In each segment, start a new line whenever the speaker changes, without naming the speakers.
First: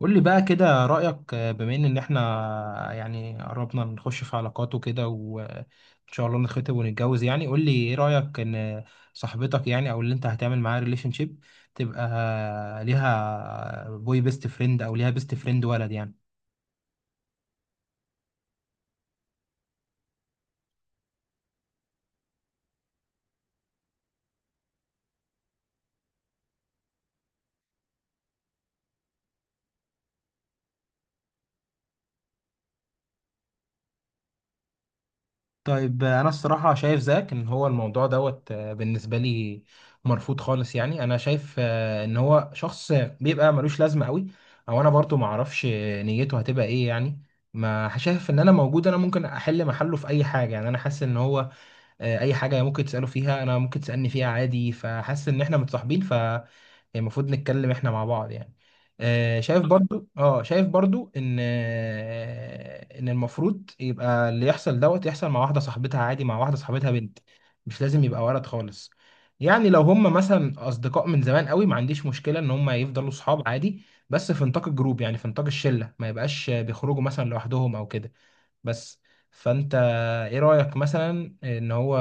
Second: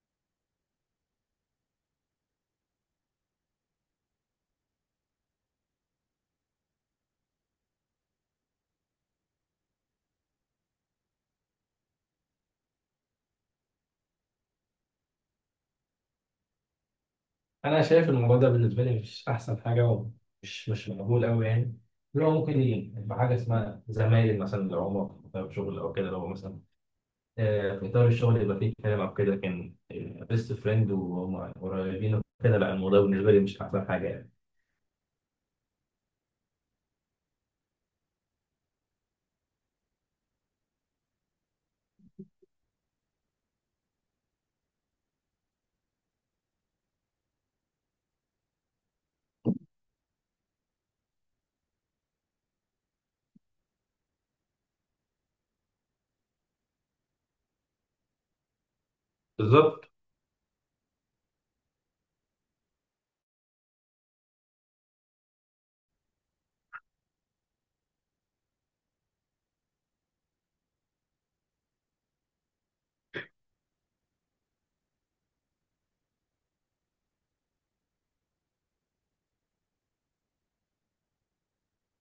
قول لي بقى كده رأيك، بما إن احنا يعني قربنا نخش في علاقات وكده، وان شاء الله نتخطب ونتجوز. يعني قول لي ايه رأيك ان صاحبتك، يعني او اللي انت هتعمل معاها ريليشن شيب، تبقى ليها بوي بيست فريند او ليها بيست فريند ولد يعني.
انا شايف الموضوع ده بالنسبه لي مش احسن حاجه، ومش مش مقبول قوي يعني. اللي هو ممكن يبقى حاجه اسمها زمايل مثلا لو هما في إطار شغل او كده. لو مثلا في اطار الشغل يبقى فيه كلام او كده، لكن بيست فريند وهم قريبين وكده لا. الموضوع بالنسبه لي مش احسن حاجه يعني.
طيب انا الصراحه شايف زيك ان هو الموضوع دوت، بالنسبه لي مرفوض خالص. يعني انا شايف ان هو شخص بيبقى ملوش لازمه قوي، او انا برضو ما اعرفش نيته هتبقى ايه يعني. ما شايف ان انا موجود، انا ممكن احل محله في اي حاجه يعني. انا حاسس ان هو اي حاجه ممكن تساله فيها انا ممكن تسالني فيها عادي، فحاسس ان احنا متصاحبين يعني، المفروض نتكلم احنا مع بعض يعني. شايف بالظبط.
بالظبط.
برضو اه شايف برضو ان ان المفروض يبقى اللي يحصل دوت يحصل مع واحده صاحبتها عادي، مع واحده صاحبتها بنت. مش لازم يبقى ولد خالص. يعني لو هم مثلا اصدقاء من زمان قوي، ما عنديش مشكله ان هم يفضلوا صحاب عادي، بس في نطاق الجروب، يعني في نطاق الشله، ما يبقاش بيخرجوا مثلا لوحدهم او كده. بس فانت ايه رأيك مثلا ان هو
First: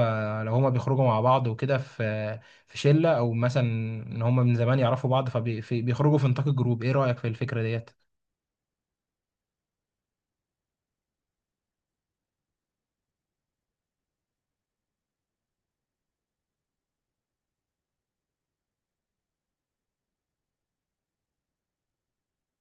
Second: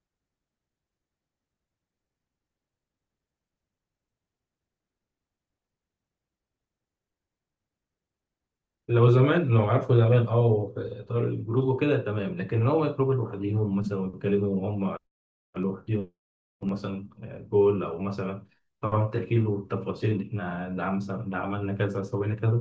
لو هما بيخرجوا مع بعض وكده في في شلة، او مثلا ان هما من زمان يعرفوا بعض فبيخرجوا في نطاق الجروب، ايه رأيك في الفكرة ديت؟
لو زمان، لو عارفوا زمان، اه في اطار الجروب وكده تمام، لكن لو هما يخرجوا لوحديهم مثلا ويتكلموا وهم لوحديهم، مثلا جول او مثلا، طبعا التأكيد والتفاصيل اللي احنا اللي عملنا كذا سوينا كذا.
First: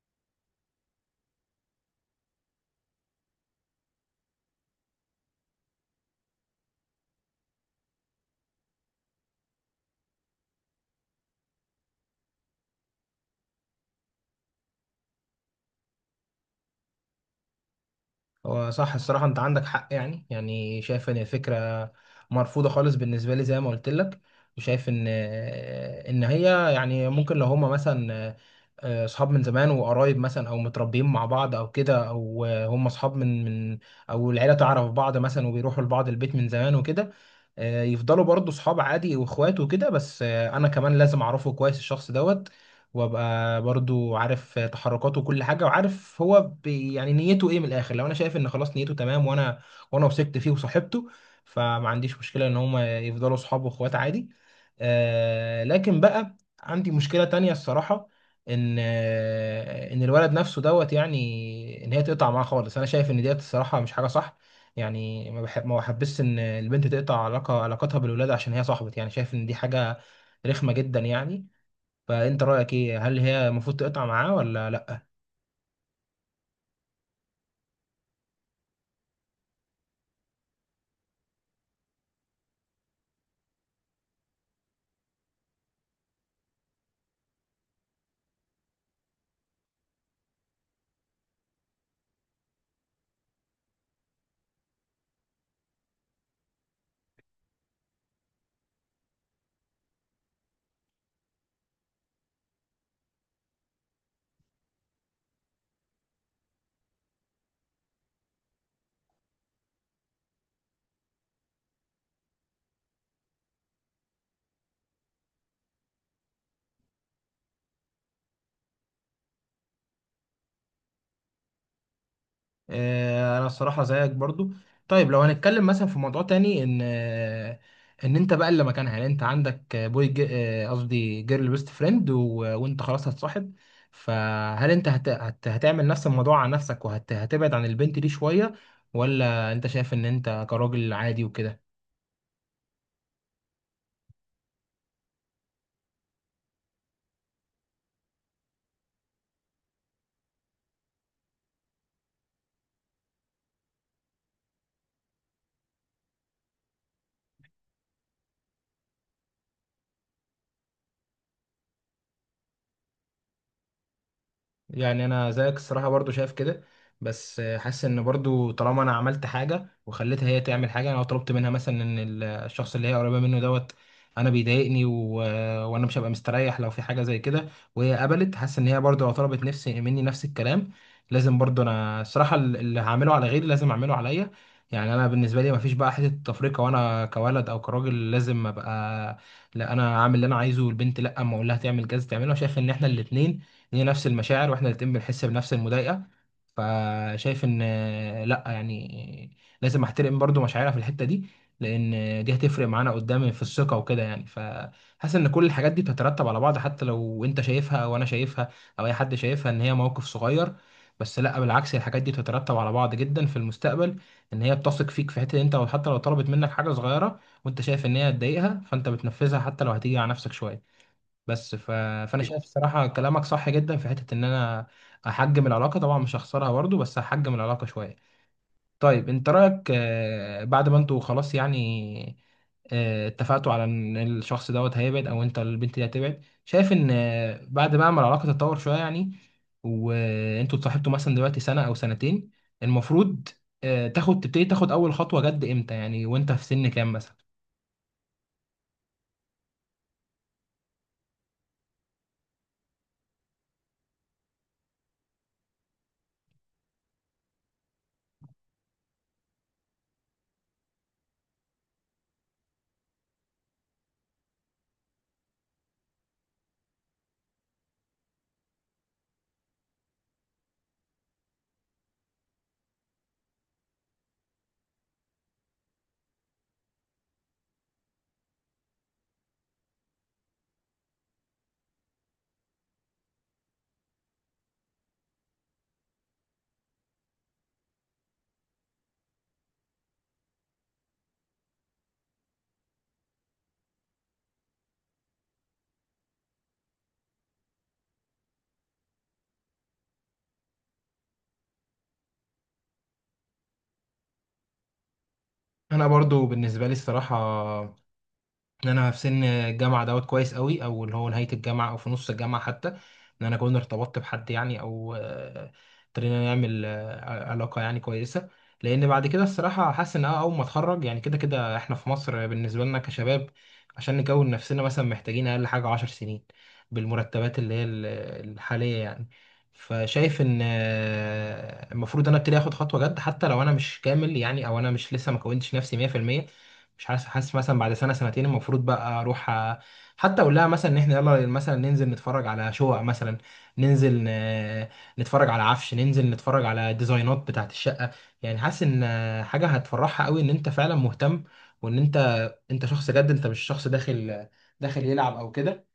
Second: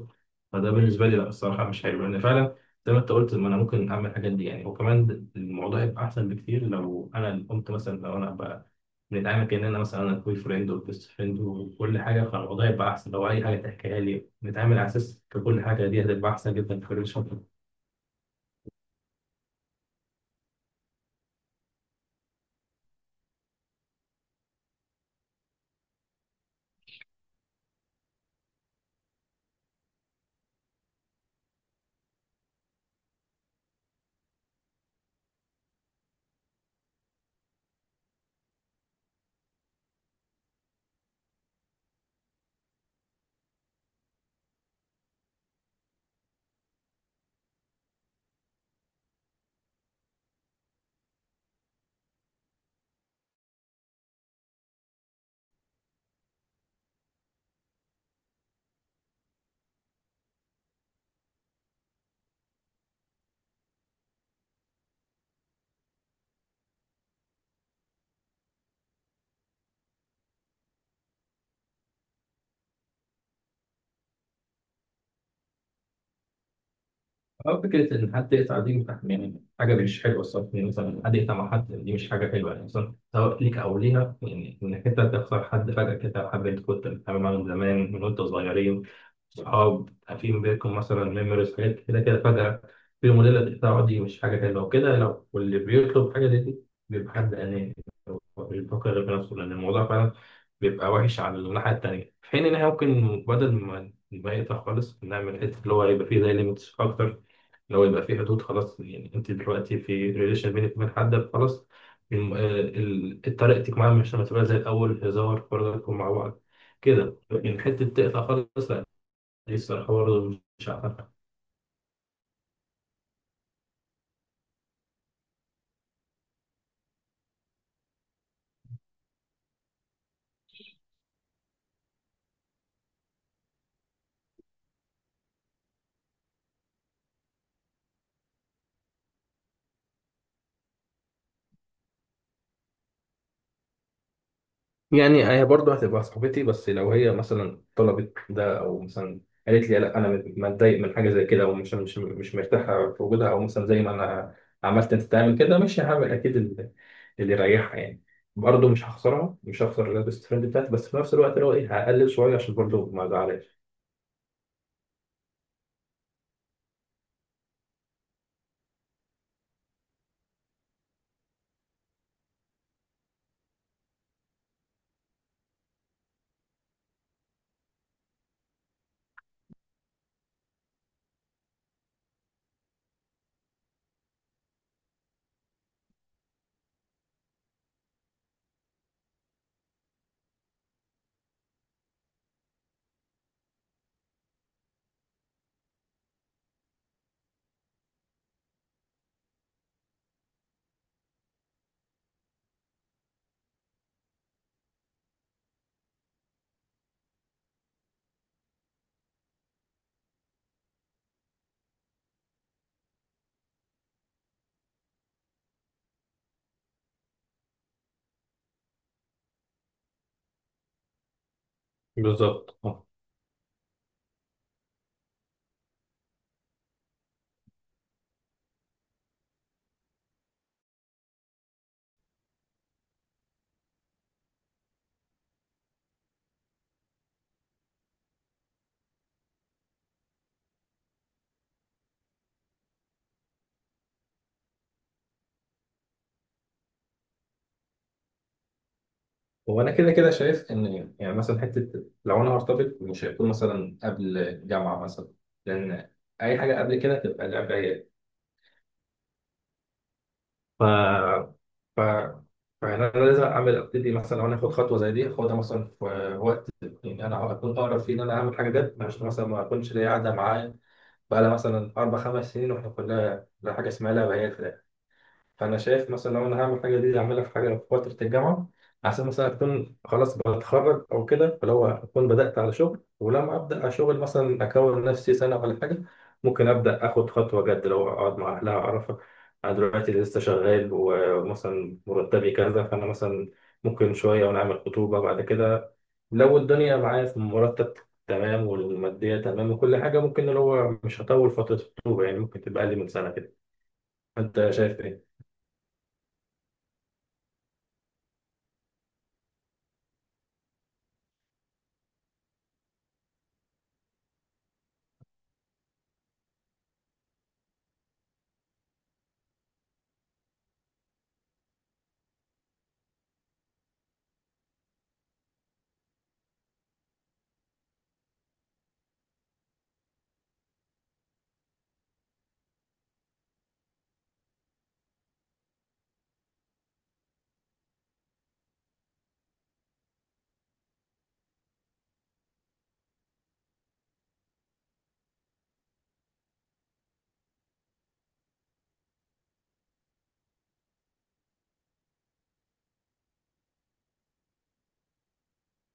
فده بالنسبه لي لا، الصراحه مش حلو، لان فعلا زي ما انت قلت، ما انا ممكن اعمل الحاجات دي يعني. وكمان الموضوع يبقى احسن بكتير لو انا اللي قمت، مثلا لو انا بقى بنتعامل كاننا مثلا انا كوي فريند وبيست فريند وكل حاجه، فالوضع يبقى احسن. لو اي حاجه تحكيها لي نتعامل على اساس كل حاجه، دي هتبقى احسن جدا في الريليشن.
هو صح الصراحة أنت عندك حق. يعني يعني شايف إن الفكرة مرفوضة خالص بالنسبة لي زي ما قلت لك. وشايف إن إن هي يعني ممكن لو هما مثلا أصحاب من زمان وقرايب، مثلا أو متربيين مع بعض أو كده، أو هما أصحاب من، أو العيلة تعرف بعض مثلا وبيروحوا لبعض البيت من زمان وكده، يفضلوا برضه صحاب عادي وإخوات وكده. بس أنا كمان لازم أعرفه كويس الشخص دوت، وابقى برضو عارف تحركاته وكل حاجه، وعارف هو بي يعني نيته ايه من الاخر. لو انا شايف ان خلاص نيته تمام، وانا وثقت فيه وصاحبته، فما عنديش مشكله ان هما يفضلوا صحاب واخوات عادي. آه، لكن بقى عندي مشكله تانية الصراحه، ان ان الولد نفسه دوت، يعني ان هي تقطع معاه خالص، انا شايف ان ديت الصراحه مش حاجه صح. يعني ما بحبش ان البنت تقطع علاقه علاقتها بالولاد عشان هي صاحبت. يعني شايف ان دي حاجه رخمه جدا يعني. فانت رايك ايه، هل هي المفروض تقطع معاه ولا لا؟
أه، فكرة إن حد يقطع دي يعني حاجة مش حلوة الصراحة. يعني مثلا حد يقطع مع حد، دي مش حاجة حلوة يعني، مثلا سواء ليك أو ليها. يعني إنك أنت تخسر حد فجأة كده، حد أنت كنت بتتعامل معاه من زمان، وأنت صغيرين صحاب. في ما بينكم مثلا ميموريز حاجات كده كده، فجأة في موديل تقطعه، دي مش حاجة حلوة وكده. واللي بيطلب حاجة زي دي بيبقى حد أناني، هو مش بيفكر غير في نفسه. لأن الموضوع فعلا بيبقى وحش على الناحية التانية، في حين إن إحنا ممكن بدل ما يقطع خالص، نعمل حتة اللي هو يبقى فيه زي ليميتس أكتر. لو يبقى في حدود خلاص يعني، انت دلوقتي في ريليشن بينك وبين حد، خلاص طريقتك معاه مش هتبقى زي الاول، هزار فرجكم مع بعض كده. لكن حته تقطع خالص لا. دي الصراحه برضه مش عارف.
انا الصراحه زيك برضو. طيب لو هنتكلم مثلا في موضوع تاني، ان ان انت بقى اللي مكانها، يعني انت عندك قصدي جيرل بيست فريند، وانت خلاص هتصاحب. فهل انت هت... هت... هتعمل نفس الموضوع على نفسك، وهتبعد هتبعد عن البنت دي شويه، ولا انت شايف ان انت كراجل عادي وكده؟
يعني هي برضه هتبقى صاحبتي، بس لو هي مثلا طلبت ده، او مثلا قالت لي لا انا متضايق من حاجه زي كده، ومش مش مش مرتاحه في وجودها، او مثلا زي ما انا عملت انت تعمل كده، مش هعمل اكيد اللي يريحها يعني. برضه مش هخسرها، مش هخسر البيست فريند بتاعتي، بس في نفس الوقت اللي هو ايه، هقلل شويه عشان برضه ما ازعلهاش.
يعني انا زيك الصراحه برضو شايف كده، بس حاسس ان برضو طالما انا عملت حاجه وخليتها هي تعمل حاجه، انا لو طلبت منها مثلا ان الشخص اللي هي قريبه منه دوت انا بيضايقني وانا مش هبقى مستريح لو في حاجه زي كده، وهي قبلت، حاسس ان هي برضو لو طلبت نفسي مني نفس الكلام، لازم برضو انا الصراحه اللي هعمله على غيري لازم اعمله عليا. يعني انا بالنسبه لي مفيش بقى حته تفرقه، وانا كولد او كراجل لازم ابقى لا انا عامل اللي انا عايزه والبنت لا، اما اقول لها تعمل كذا تعمله. أنا شايف ان احنا الاتنين هي نفس المشاعر، واحنا الاتنين بنحس بنفس المضايقه. فشايف ان لا، يعني لازم احترم برضو مشاعرها في الحته دي، لان دي هتفرق معانا قدام في الثقه وكده يعني. فحاسس ان كل الحاجات دي بتترتب على بعض، حتى لو انت شايفها او انا شايفها او اي حد شايفها ان هي موقف صغير. بس لا بالعكس، الحاجات دي بتترتب على بعض جدا في المستقبل، ان هي بتثق فيك في حته انت، وحتى لو طلبت منك حاجه صغيره وانت شايف ان هي هتضايقها فانت بتنفذها حتى لو هتيجي على نفسك شويه. بس ف... فانا شايف
بالظبط، اه.
الصراحه كلامك صح جدا، في حته ان انا احجم العلاقه. طبعا مش هخسرها برضه، بس هحجم العلاقه شويه. طيب انت رايك بعد ما انتوا خلاص يعني اتفقتوا على ان الشخص دوت هيبعد او انت البنت دي هتبعد، شايف ان بعد بقى ما العلاقه تتطور شويه يعني وانتوا اتصاحبتوا مثلا دلوقتي سنه او سنتين، المفروض تاخد تبتدي تاخد اول خطوه جد امتى يعني، وانت في سن كام مثلا؟
وانا كده كده شايف ان يعني، مثلا حته لو انا هرتبط مش هيكون مثلا قبل جامعه مثلا. لان اي حاجه قبل كده تبقى لعب عيال. ف... فانا لازم ابتدي مثلا. لو انا اخد خطوه زي دي اخدها مثلا في وقت يعني انا اكون اقرب فيه، ان انا اعمل حاجه جد، عشان مثلا ما اكونش ليا قاعده معايا بقى لها مثلا 4 5 سنين واحنا كلها لا، حاجه اسمها لا بيات. فانا شايف مثلا لو انا هعمل حاجه دي، اعملها في حاجه في فتره الجامعه، عشان مثلا اكون خلاص بتخرج او كده. فلو هو اكون بدات على شغل، ولما ابدا على شغل مثلا اكون نفسي سنه ولا حاجه، ممكن ابدا اخد خطوه جد، لو اقعد مع اهلها اعرفها. انا دلوقتي لسه شغال ومثلا مرتبي كذا، فانا مثلا ممكن شويه، ونعمل خطوبه بعد كده. لو الدنيا معايا في مرتب تمام، والماديه تمام، وكل حاجه ممكن اللي هو مش هطول فتره الخطوبه يعني، ممكن تبقى اقل من سنه كده. انت شايف ايه؟
انا برضو بالنسبه لي الصراحه ان انا في سن الجامعه دوت كويس قوي، او اللي هو نهايه الجامعه او في نص الجامعه حتى، ان انا كنت ارتبطت بحد، يعني او ابتدينا نعمل علاقه يعني كويسه. لان بعد كده الصراحه حاسس ان أنا اول ما اتخرج، يعني كده كده احنا في مصر بالنسبه لنا كشباب عشان نكون نفسنا مثلا محتاجين اقل حاجه عشر سنين بالمرتبات اللي هي الحاليه يعني. فشايف ان المفروض انا ابتدي اخد خطوه جد، حتى لو انا مش كامل يعني، او انا مش لسه ما كونتش نفسي 100%. مش حاسس حاسس مثلا بعد سنه سنتين المفروض بقى اروح حتى اقول لها مثلا ان احنا يلا مثلا ننزل نتفرج على شقق مثلا، ننزل نتفرج على عفش، ننزل نتفرج على ديزاينات بتاعت الشقه. يعني حاسس ان حاجه هتفرحها قوي ان انت فعلا مهتم، وان انت انت شخص جد، انت مش شخص داخل يلعب او كده.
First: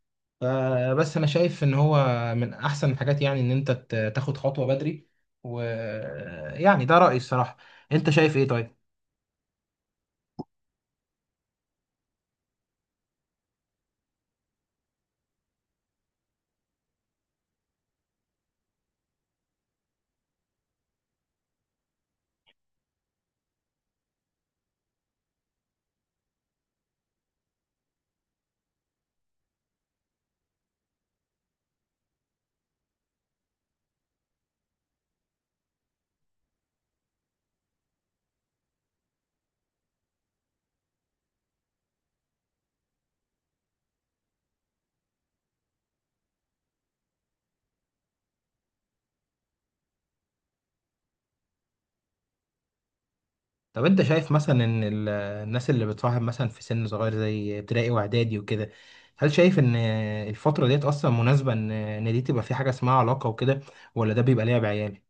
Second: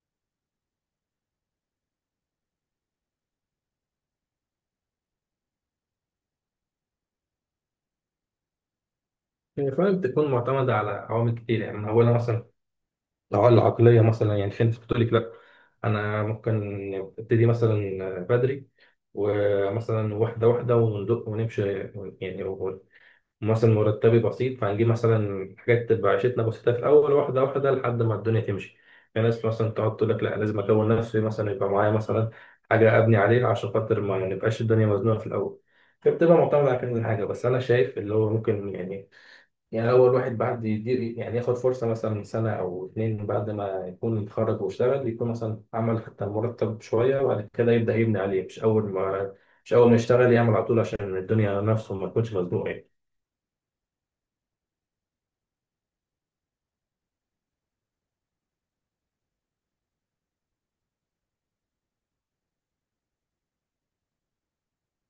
فبس انا شايف ان هو من احسن الحاجات يعني ان انت تاخد خطوه بدري، ويعني ده رايي الصراحه. انت شايف ايه طيب؟
هي فعلا بتكون معتمدة على عوامل كتير يعني، من أولها مثلا لو العقلية. مثلا يعني في ناس بتقول لك لأ، أنا ممكن أبتدي مثلا بدري، ومثلا واحدة واحدة وندق ونمشي يعني. مثلا مرتبي بسيط، فهنجيب مثلا حاجات تبقى عيشتنا بسيطة في الأول، واحدة واحدة لحد ما الدنيا تمشي. في ناس مثلا تقعد تقول لك لأ، لازم أكون نفسي مثلا، يبقى معايا مثلا حاجة أبني عليها، عشان خاطر ما نبقاش الدنيا مزنوقة في الأول. فبتبقى معتمدة على كذا حاجة. بس أنا شايف اللي هو ممكن يعني لو الواحد بعد يدير يعني، ياخد فرصة مثلا سنة أو اتنين بعد ما يكون اتخرج واشتغل، يكون مثلا عمل حتى مرتب شوية، وبعد كده يبدأ يبني عليه. مش أول ما يشتغل يعمل على طول، عشان الدنيا على نفسه ما يكونش مزنوق.
طب انت شايف مثلا ان الناس اللي بتصاحب مثلا في سن صغير زي ابتدائي واعدادي وكده، هل شايف ان الفترة ديت اصلا مناسبة ان دي تبقى في حاجة اسمها علاقة وكده، ولا ده بيبقى لعب عيال؟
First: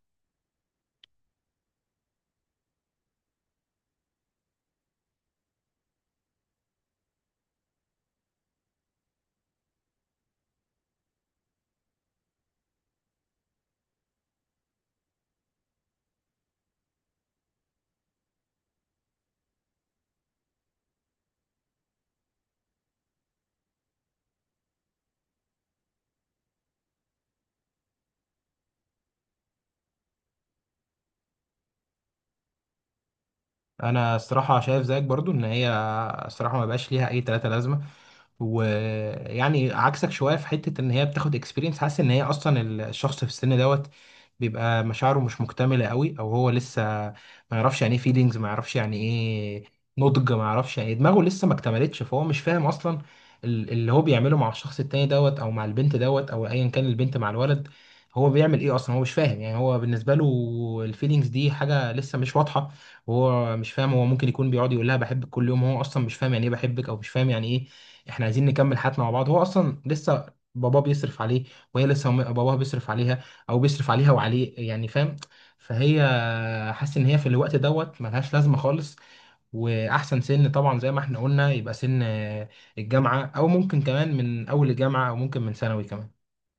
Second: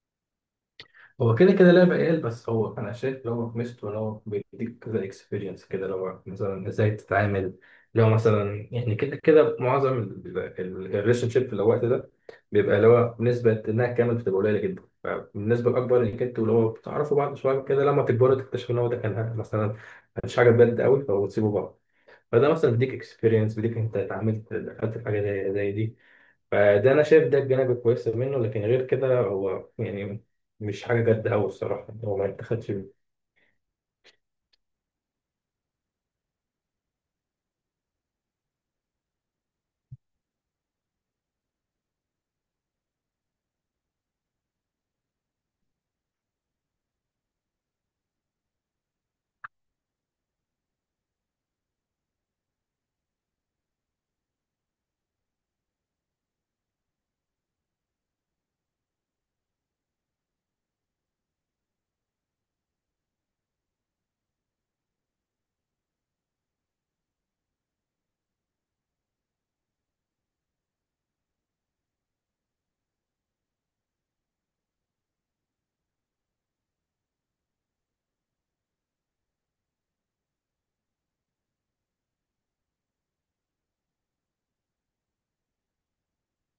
هو كده كده لعبة عيال، بس هو أنا شايف اللي هو ميزته إن هو بيديك كذا إكسبيرينس كده، اللي هو مثلا إزاي تتعامل. اللي هو مثلا يعني كده كده، معظم الريليشن شيب في الوقت ده بيبقى اللي هو بنسبة إنها كامل بتبقى قليلة جدا، فالنسبة الأكبر إنك أنت واللي هو بتعرفوا بعض شوية كده، لما تكبروا تكتشفوا إن هو ده كان مثلا مش حاجة بجد قوي فبتسيبوا بعض. فده مثلا بيديك إكسبيرينس، بيديك أنت اتعاملت دخلت في حاجة زي دي. فده انا شايف ده الجانب الكويس منه، لكن غير كده هو يعني مش حاجه جد قوي الصراحه، هو ما اتخذش.
انا الصراحه شايف زيك برضو ان هي الصراحه ما بقاش ليها اي تلاتة لازمه. ويعني عكسك شويه في حته ان هي بتاخد اكسبيرينس، حاسس ان هي اصلا الشخص في السن دوت بيبقى مشاعره مش مكتمله قوي، او هو لسه ما يعرفش يعني ايه فيلينجز، ما يعرفش يعني ايه نضج، ما يعرفش يعني دماغه لسه ما اكتملتش. فهو مش فاهم اصلا اللي هو بيعمله مع الشخص التاني دوت، او مع البنت دوت، او ايا كان البنت مع الولد، هو بيعمل ايه اصلا. هو مش فاهم يعني، هو بالنسبه له الفيلينجز دي حاجه لسه مش واضحه، وهو مش فاهم. هو ممكن يكون بيقعد يقول لها بحبك كل يوم، هو اصلا مش فاهم يعني ايه بحبك، او مش فاهم يعني ايه احنا عايزين نكمل حياتنا مع بعض. هو اصلا لسه باباه بيصرف عليه، وهي لسه باباها بيصرف عليها، او بيصرف عليها وعليه يعني، فاهم. فهي حاسس ان هي في الوقت دوت ملهاش لازمه خالص. واحسن سن طبعا زي ما احنا قلنا يبقى سن الجامعه، او ممكن كمان من اول الجامعه، او ممكن من ثانوي كمان.